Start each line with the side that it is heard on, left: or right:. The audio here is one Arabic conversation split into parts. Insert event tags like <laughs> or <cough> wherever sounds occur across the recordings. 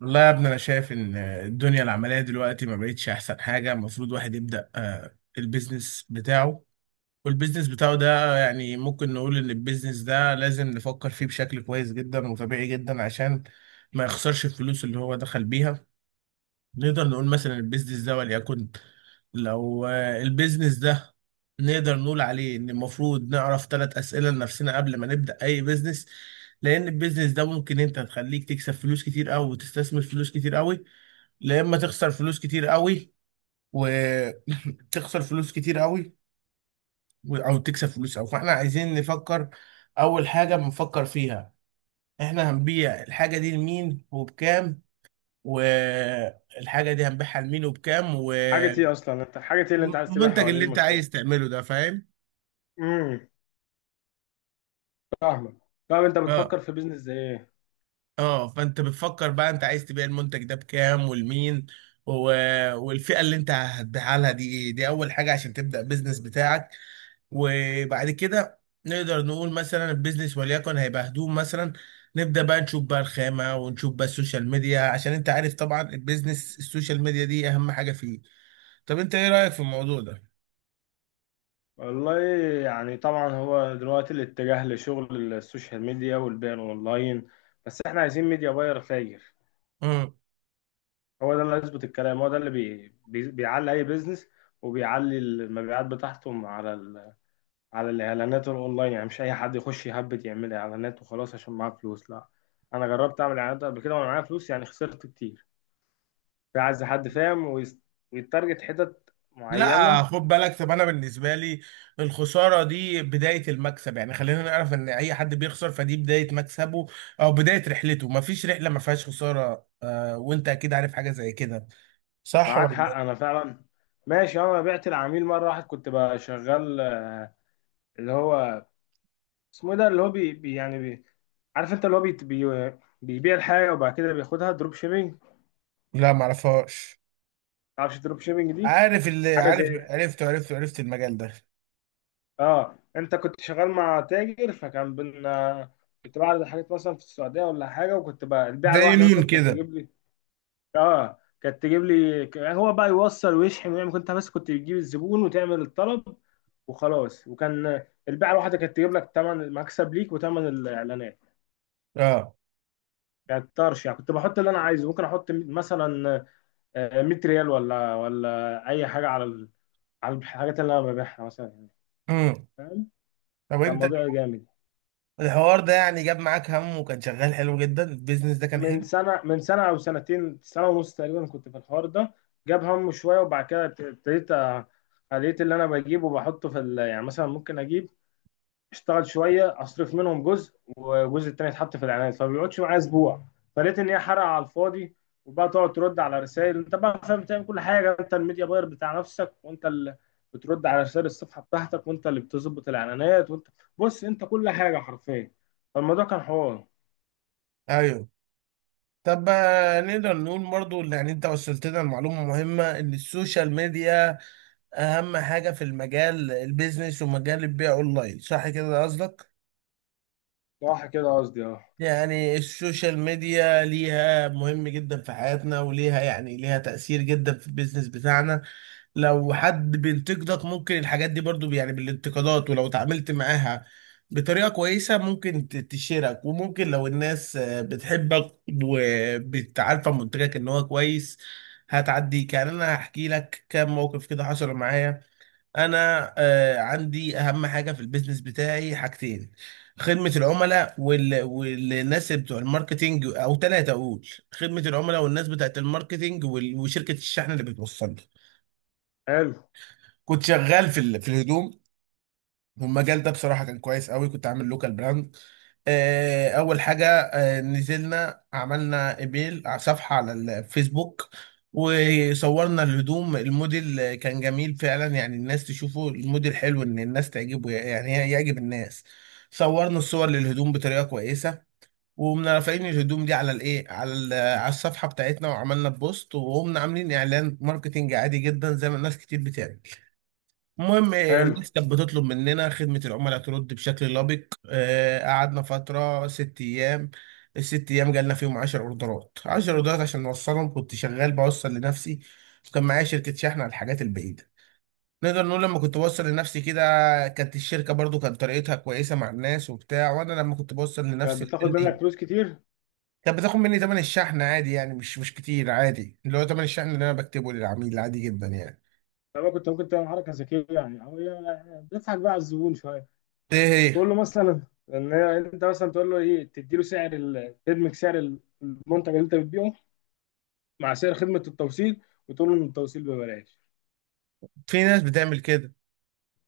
right: والله يا ابني، انا شايف ان الدنيا العمليه دلوقتي ما بقتش احسن حاجه. المفروض واحد يبدا البيزنس بتاعه. والبيزنس بتاعه ده يعني ممكن نقول ان البيزنس ده لازم نفكر فيه بشكل كويس جدا وطبيعي جدا عشان ما يخسرش الفلوس اللي هو دخل بيها. نقدر نقول مثلا البيزنس ده وليكن، لو البيزنس ده، نقدر نقول عليه ان المفروض نعرف ثلاث اسئله لنفسنا قبل ما نبدا اي بيزنس. لان البيزنس ده ممكن انت تخليك تكسب فلوس كتير قوي وتستثمر فلوس كتير قوي، لا اما تخسر فلوس كتير قوي، وتخسر <laughs> فلوس كتير قوي او تكسب فلوس قوي. فاحنا عايزين نفكر. اول حاجه بنفكر فيها، احنا هنبيع الحاجه دي لمين وبكام؟ والحاجه دي هنبيعها لمين وبكام؟
left: حاجة ايه اللي انت عايز تبيعها
right: والمنتج
left: ولا ايه
right: اللي انت
left: المشروع؟
right: عايز تعمله ده، فاهم؟
left: امم فاهمك. طب انت
right: اه.
left: بتفكر في بيزنس زي ايه؟
right: اه، فانت بتفكر بقى انت عايز تبيع المنتج ده بكام ولمين، و... والفئه اللي انت هتبيعها لها دي ايه؟ دي اول حاجه عشان تبدا بيزنس بتاعك. وبعد كده نقدر نقول مثلا البيزنس وليكن هيبقى هدوم مثلا. نبدأ بقى نشوف بقى الخامة ونشوف بقى السوشيال ميديا، عشان انت عارف طبعا البيزنس السوشيال ميديا دي اهم حاجة فيه. طب انت ايه رأيك في الموضوع ده؟
left: والله، يعني طبعا هو دلوقتي الاتجاه لشغل السوشيال ميديا والبيع اونلاين، بس احنا عايزين ميديا باير فاير.
right: مم.
left: هو ده اللي هيظبط الكلام، هو ده اللي بيعلي اي بيزنس، وبيعلي المبيعات بتاعتهم على الاعلانات الاونلاين. يعني مش اي حد يخش يهبد يعمل اعلانات وخلاص عشان معاه فلوس، لا. انا جربت اعمل اعلانات قبل كده وانا معايا فلوس، يعني خسرت كتير. في عايز حد فاهم ويتارجت حتت
right: لا،
left: معينة.
right: خد بالك. طب انا بالنسبة لي الخسارة دي بداية المكسب. يعني خلينا نعرف ان اي حد بيخسر فدي بداية مكسبه، او بداية رحلته. مفيش رحلة ما فيهاش خسارة، آه، وانت اكيد عارف حاجة زي كده. صح
left: معاك
right: ولا؟
left: حق، أنا فعلا ماشي. أه، أنا بعت العميل مرة واحد، كنت بقى شغال اللي هو اسمه إيه ده، اللي هو بي بي يعني بي، عارف أنت اللي هو بي بي، بيبيع الحاجة وبعد كده بياخدها دروب شيبينج.
right: لا، معرفهاش.
left: معرفش دروب شيبينج دي،
right: عارف اللي
left: حاجة زي.
right: عارف، عرفته عرفته، عرفت المجال ده.
left: آه، أنت كنت شغال مع تاجر، فكان بينا كنت بعرض الحاجات مثلا في السعودية ولا حاجة، وكنت بقى البيعة
right: زي
left: الواحدة
right: نون
left: مثلا كانت
right: كده.
left: تجيب لي. اه، كانت تجيب لي، هو بقى يوصل ويشحن ويعمل، كنت بس كنت بتجيب الزبون وتعمل الطلب وخلاص. وكان البيعه الواحده كانت تجيب لك ثمن المكسب ليك وثمن الاعلانات،
right: اه.
left: كانت طرش يعني. كنت بحط اللي انا عايزه، ممكن احط مثلا آه، 100 ريال ولا اي حاجه على الحاجات اللي انا ببيعها مثلا يعني.
right: امم.
left: فاهم.
right: طب
left: كان
right: انت
left: موضوع جامد.
right: الحوار ده يعني جاب معاك هم، وكان شغال حلو جدا. البيزنس ده كان
left: من
right: حلو.
left: سنه، من سنه او سنتين، سنه ونص تقريبا كنت في الحوار ده. جاب هم شويه، وبعد كده ابتديت، لقيت اللي انا بجيبه وبحطه يعني مثلا، ممكن اجيب اشتغل شويه، اصرف منهم جزء والجزء التاني يتحط في الاعلانات، فما بيقعدش معايا اسبوع. فلقيت ان هي حرقه على الفاضي. وبقى تقعد ترد على رسائل، انت بقى فاهم، بتعمل كل حاجه، انت الميديا باير بتاع نفسك، وانت اللي بترد على رسائل الصفحه بتاعتك، وانت اللي بتظبط الاعلانات، وانت بص انت كل حاجه حرفيا. فالموضوع كان حوار.
right: ايوه. طب نقدر نقول برضو اللي يعني انت وصلت لنا المعلومة مهمة، ان السوشيال ميديا اهم حاجة في المجال البيزنس ومجال البيع اونلاين. صح كده، ده قصدك؟
left: صح كده قصدي، اه.
right: يعني السوشيال ميديا ليها مهم جدا في حياتنا، وليها يعني ليها تأثير جدا في البيزنس بتاعنا. لو حد بينتقدك ممكن الحاجات دي برضو يعني بالانتقادات، ولو اتعاملت معاها بطريقة كويسة ممكن تشيرك. وممكن لو الناس بتحبك، وبتعرف منتجك ان هو كويس، هتعديك. يعني انا هحكي لك كام موقف كده حصل معايا. انا عندي اهم حاجة في البيزنس بتاعي حاجتين: خدمة العملاء والناس بتوع الماركتينج. او ثلاثة، اقول خدمة العملاء، والناس بتاعت الماركتينج، وشركة الشحن اللي بتوصل.
left: حلو.
right: كنت شغال في الهدوم، والمجال ده بصراحه كان كويس قوي. كنت عامل لوكال براند. اول حاجه، نزلنا عملنا ايميل على صفحه على الفيسبوك، وصورنا الهدوم. الموديل كان جميل فعلا، يعني الناس تشوفه الموديل حلو، ان الناس تعجبه يعني يعجب الناس. صورنا الصور للهدوم بطريقه كويسه، وقمنا رافعين الهدوم دي على الايه، على على الصفحه بتاعتنا، وعملنا بوست، وقمنا عاملين اعلان ماركتينج عادي جدا زي ما الناس كتير بتعمل. المهم
left: حلو.
right: الناس كانت بتطلب مننا، خدمة العملاء ترد بشكل لبق. قعدنا فترة ست أيام. الست أيام جالنا فيهم عشر أوردرات. عشر أوردرات عشان نوصلهم كنت شغال بوصل لنفسي. وكان معايا شركة شحن على الحاجات البعيدة. نقدر نقول لما كنت بوصل لنفسي كده، كانت الشركة برضو كانت طريقتها كويسة مع الناس وبتاع. وأنا لما كنت بوصل
left: كانت
right: لنفسي
left: بتاخد منك
right: اللي
left: فلوس كتير.
right: كانت بتاخد مني تمن الشحن عادي، يعني مش كتير، عادي، اللي هو تمن الشحن اللي أنا بكتبه للعميل عادي جدا يعني.
left: طب كنت ممكن تعمل حركه ذكيه يعني، او يعني بتضحك بقى على الزبون شويه،
right: إيه؟ هي،
left: تقول له مثلا، ان انت مثلا تقول له ايه، تديله سعر تدمج سعر المنتج اللي انت بتبيعه مع سعر خدمه التوصيل، وتقول له ان التوصيل ببلاش.
right: في ناس بتعمل كده.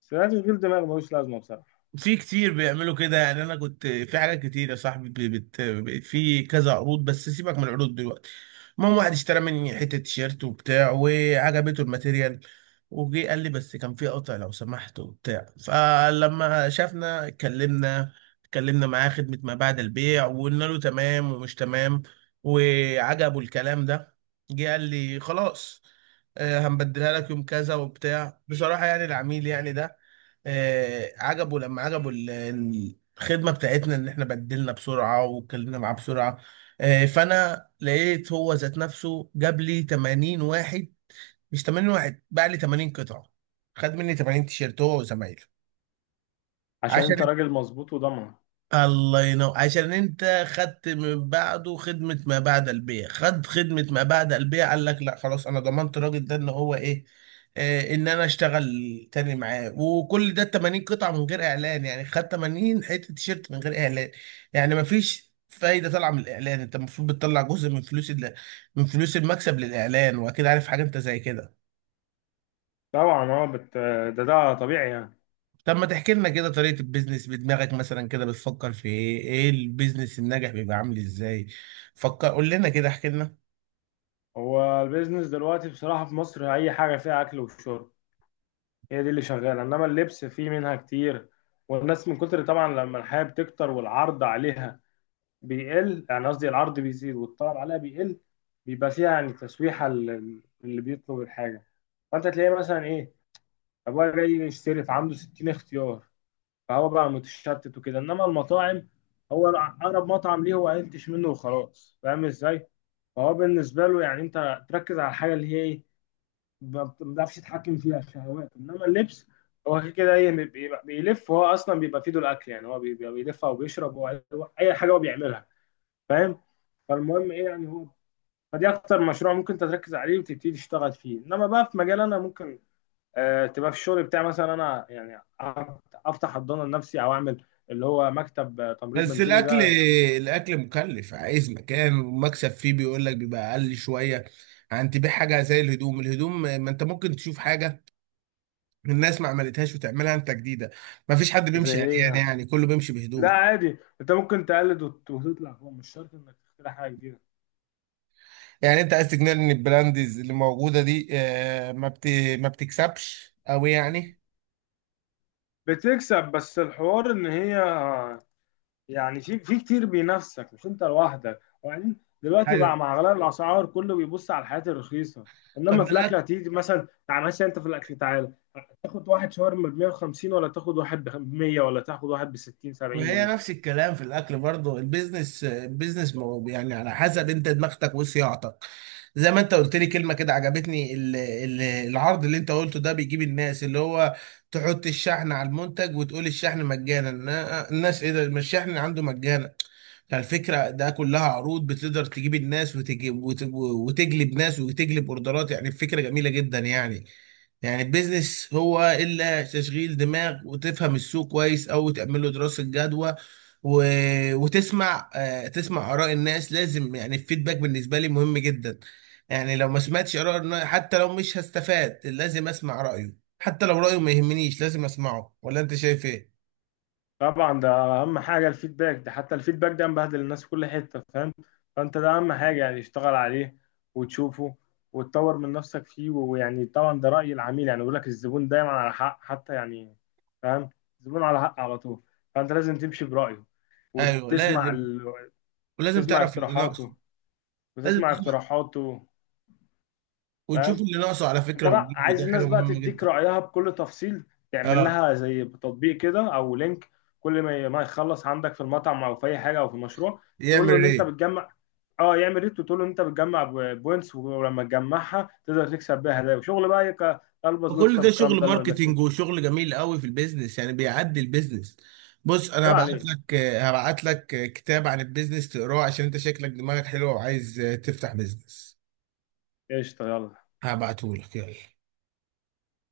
left: بس ده تشغيل دماغ ملوش لازمه بصراحه.
right: في كتير بيعملوا كده. يعني انا كنت في حاجات كتير يا صاحبي، في كذا عروض، بس سيبك من العروض دلوقتي. المهم، واحد اشترى مني حته تيشيرت وبتاع، وعجبته الماتيريال، وجي قال لي بس كان في قطع لو سمحت وبتاع. فلما شافنا، اتكلمنا معاه خدمه ما بعد البيع، وقلنا له تمام ومش تمام، وعجبه الكلام ده. جه قال لي خلاص، هنبدلها لك يوم كذا وبتاع. بصراحه يعني العميل يعني ده عجبه. لما عجبه الخدمه بتاعتنا ان احنا بدلنا بسرعه واتكلمنا معاه بسرعه، فانا لقيت هو ذات نفسه جاب لي 80 واحد. مش 80 واحد، باع لي 80 قطعه. خد مني 80 تيشيرت هو وزمايله.
left: عشان
right: عشان،
left: انت راجل مظبوط وضمن.
right: الله ينور، عشان انت خدت من بعده خدمة ما بعد البيع. خد خدمة ما بعد البيع، قال لك لا خلاص، انا ضمنت الراجل ده ان هو ايه، ان انا اشتغل تاني معاه. وكل ده 80 قطعة من غير اعلان. يعني خد 80 حتة تيشيرت من غير اعلان. يعني مفيش فايدة طالعة من الاعلان. انت المفروض بتطلع جزء من فلوس من فلوس المكسب للاعلان. واكيد عارف حاجة انت زي كده.
left: طبعا اه، ده طبيعي يعني.
right: طب ما تحكي لنا كده طريقة البيزنس بدماغك، مثلا كده بتفكر في ايه؟ ايه البيزنس الناجح بيبقى عامل ازاي؟ فكر، قول لنا كده، احكي لنا.
left: هو البيزنس دلوقتي بصراحة في مصر، أي حاجة فيها أكل وشرب، هي دي اللي شغالة، إنما اللبس فيه منها كتير. والناس من كتر طبعا لما الحياة بتكتر، والعرض عليها بيقل، يعني قصدي العرض بيزيد والطلب عليها بيقل، بيبقى فيها يعني تسويحة اللي بيطلب الحاجة. فأنت تلاقيه مثلا إيه، أبويا جاي يشتري فعنده 60 اختيار، فهو بقى متشتت وكده. إنما المطاعم، هو أقرب مطعم ليه هو قلتش منه وخلاص، فاهم إزاي؟ فهو بالنسبة له، يعني أنت تركز على الحاجة اللي هي إيه، ما بتعرفش تتحكم فيها الشهوات. إنما اللبس هو كده كده إيه بيلف، هو أصلا بيبقى في ايده الأكل يعني، هو بيبقى بيلف أو بيشرب أو أي حاجة هو بيعملها. فاهم. فالمهم ايه يعني هو، فدي اكتر مشروع ممكن انت تركز عليه وتبتدي تشتغل فيه. انما بقى في مجال انا ممكن آه تبقى في الشغل بتاعي مثلا، انا يعني افتح حضانه لنفسي، او اعمل اللي هو مكتب، آه، تمريض
right: بس
left: منزلي
right: الاكل،
left: ده يعني.
right: الاكل مكلف، عايز مكان، ومكسب فيه بيقول لك بيبقى اقل شوية عن تبيع حاجة زي الهدوم. الهدوم، ما انت ممكن تشوف حاجة الناس ما عملتهاش وتعملها انت جديدة. ما فيش حد
left: زي
right: بيمشي
left: ايه
right: عريان
left: يعني؟
right: يعني، كله بيمشي
left: لا
right: بهدوم.
left: عادي، انت ممكن تقلد وتطلع، هو مش شرط انك تخترع حاجه جديده.
right: يعني انت عايز تقنعني ان البراندز اللي موجودة دي، ما بتكسبش، او يعني؟
left: بتكسب، بس الحوار ان هي، يعني في كتير بينافسك مش انت لوحدك. وبعدين دلوقتي بقى
right: ايوه.
left: مع اغلى الاسعار، كله بيبص على الحاجات الرخيصه.
right: طب
left: انما
right: ما
left: في الاكل،
right: الاكل،
left: هتيجي مثلا تعال مثلا، انت في الاكل تعالى تاخد واحد شاورما ب 150، ولا تاخد واحد ب 100، ولا تاخد واحد ب 60 70
right: وهي
left: جنيه
right: نفس الكلام في الاكل برضه. البيزنس يعني على حسب انت دماغتك وصياعتك. زي ما انت قلت لي كلمه كده عجبتني، العرض اللي انت قلته ده بيجيب الناس، اللي هو تحط الشحن على المنتج وتقول الشحن مجانا. الناس ايه ده، ما الشحن عنده مجانا. فالفكره ده كلها عروض بتقدر تجيب الناس، وتجيب وتجلب ناس، وتجلب اوردرات. يعني الفكره جميله جدا يعني. يعني البيزنس هو الا تشغيل دماغ، وتفهم السوق كويس، او تعمل له دراسه جدوى، و... وتسمع، تسمع اراء الناس. لازم، يعني الفيدباك بالنسبه لي مهم جدا. يعني لو ما سمعتش اراء حتى لو مش هستفاد لازم اسمع رايه. حتى لو رايه ما يهمنيش لازم اسمعه. ولا انت شايف ايه؟
left: طبعا ده اهم حاجه الفيدباك ده، حتى الفيدباك ده مبهدل الناس في كل حته، فاهم. فانت ده اهم حاجه، يعني اشتغل عليه وتشوفه وتطور من نفسك فيه. ويعني طبعا ده راي العميل، يعني بيقول لك الزبون دايما على حق، حتى يعني فاهم، الزبون على حق على طول. فانت لازم تمشي برايه،
right: ايوه
left: وتسمع
right: لازم.
left: ال...
right: ولازم
left: تسمع
right: تعرف اللي ناقصه.
left: اقتراحاته،
right: لازم
left: وتسمع
right: تشوف-
left: اقتراحاته
right: وتشوف
left: فاهم.
right: اللي ناقصه على
left: انت
right: فكره
left: بقى
right: وتجيبه،
left: عايز
right: ده حاجه
left: الناس بقى
right: مهمه
left: تديك
right: جدا.
left: رأيها بكل تفصيل، تعمل
right: اه.
left: لها زي تطبيق كده او لينك. كل ما يخلص عندك في المطعم او في اي حاجه او في المشروع، تقول له
right: يعمل
left: ان انت
right: ايه؟
left: بتجمع. اه يعمل ريت، وتقول له ان انت بتجمع بوينتس، ولما تجمعها تقدر تكسب بيها هدايا. وشغل بقى، يبقى البس
right: فكل
left: ويكسب،
right: ده
left: والكلام
right: شغل
left: ده اللي ما
right: ماركتينج
left: بياكلش.
right: وشغل جميل قوي في البيزنس. يعني بيعدي البيزنس. بص، انا
left: عيب
right: هبعت
left: عليك.
right: لك هبعت لك كتاب عن البيزنس تقراه عشان انت شكلك دماغك حلوه وعايز تفتح بيزنس.
left: قشطه، يلا.
right: هبعته لك يلا.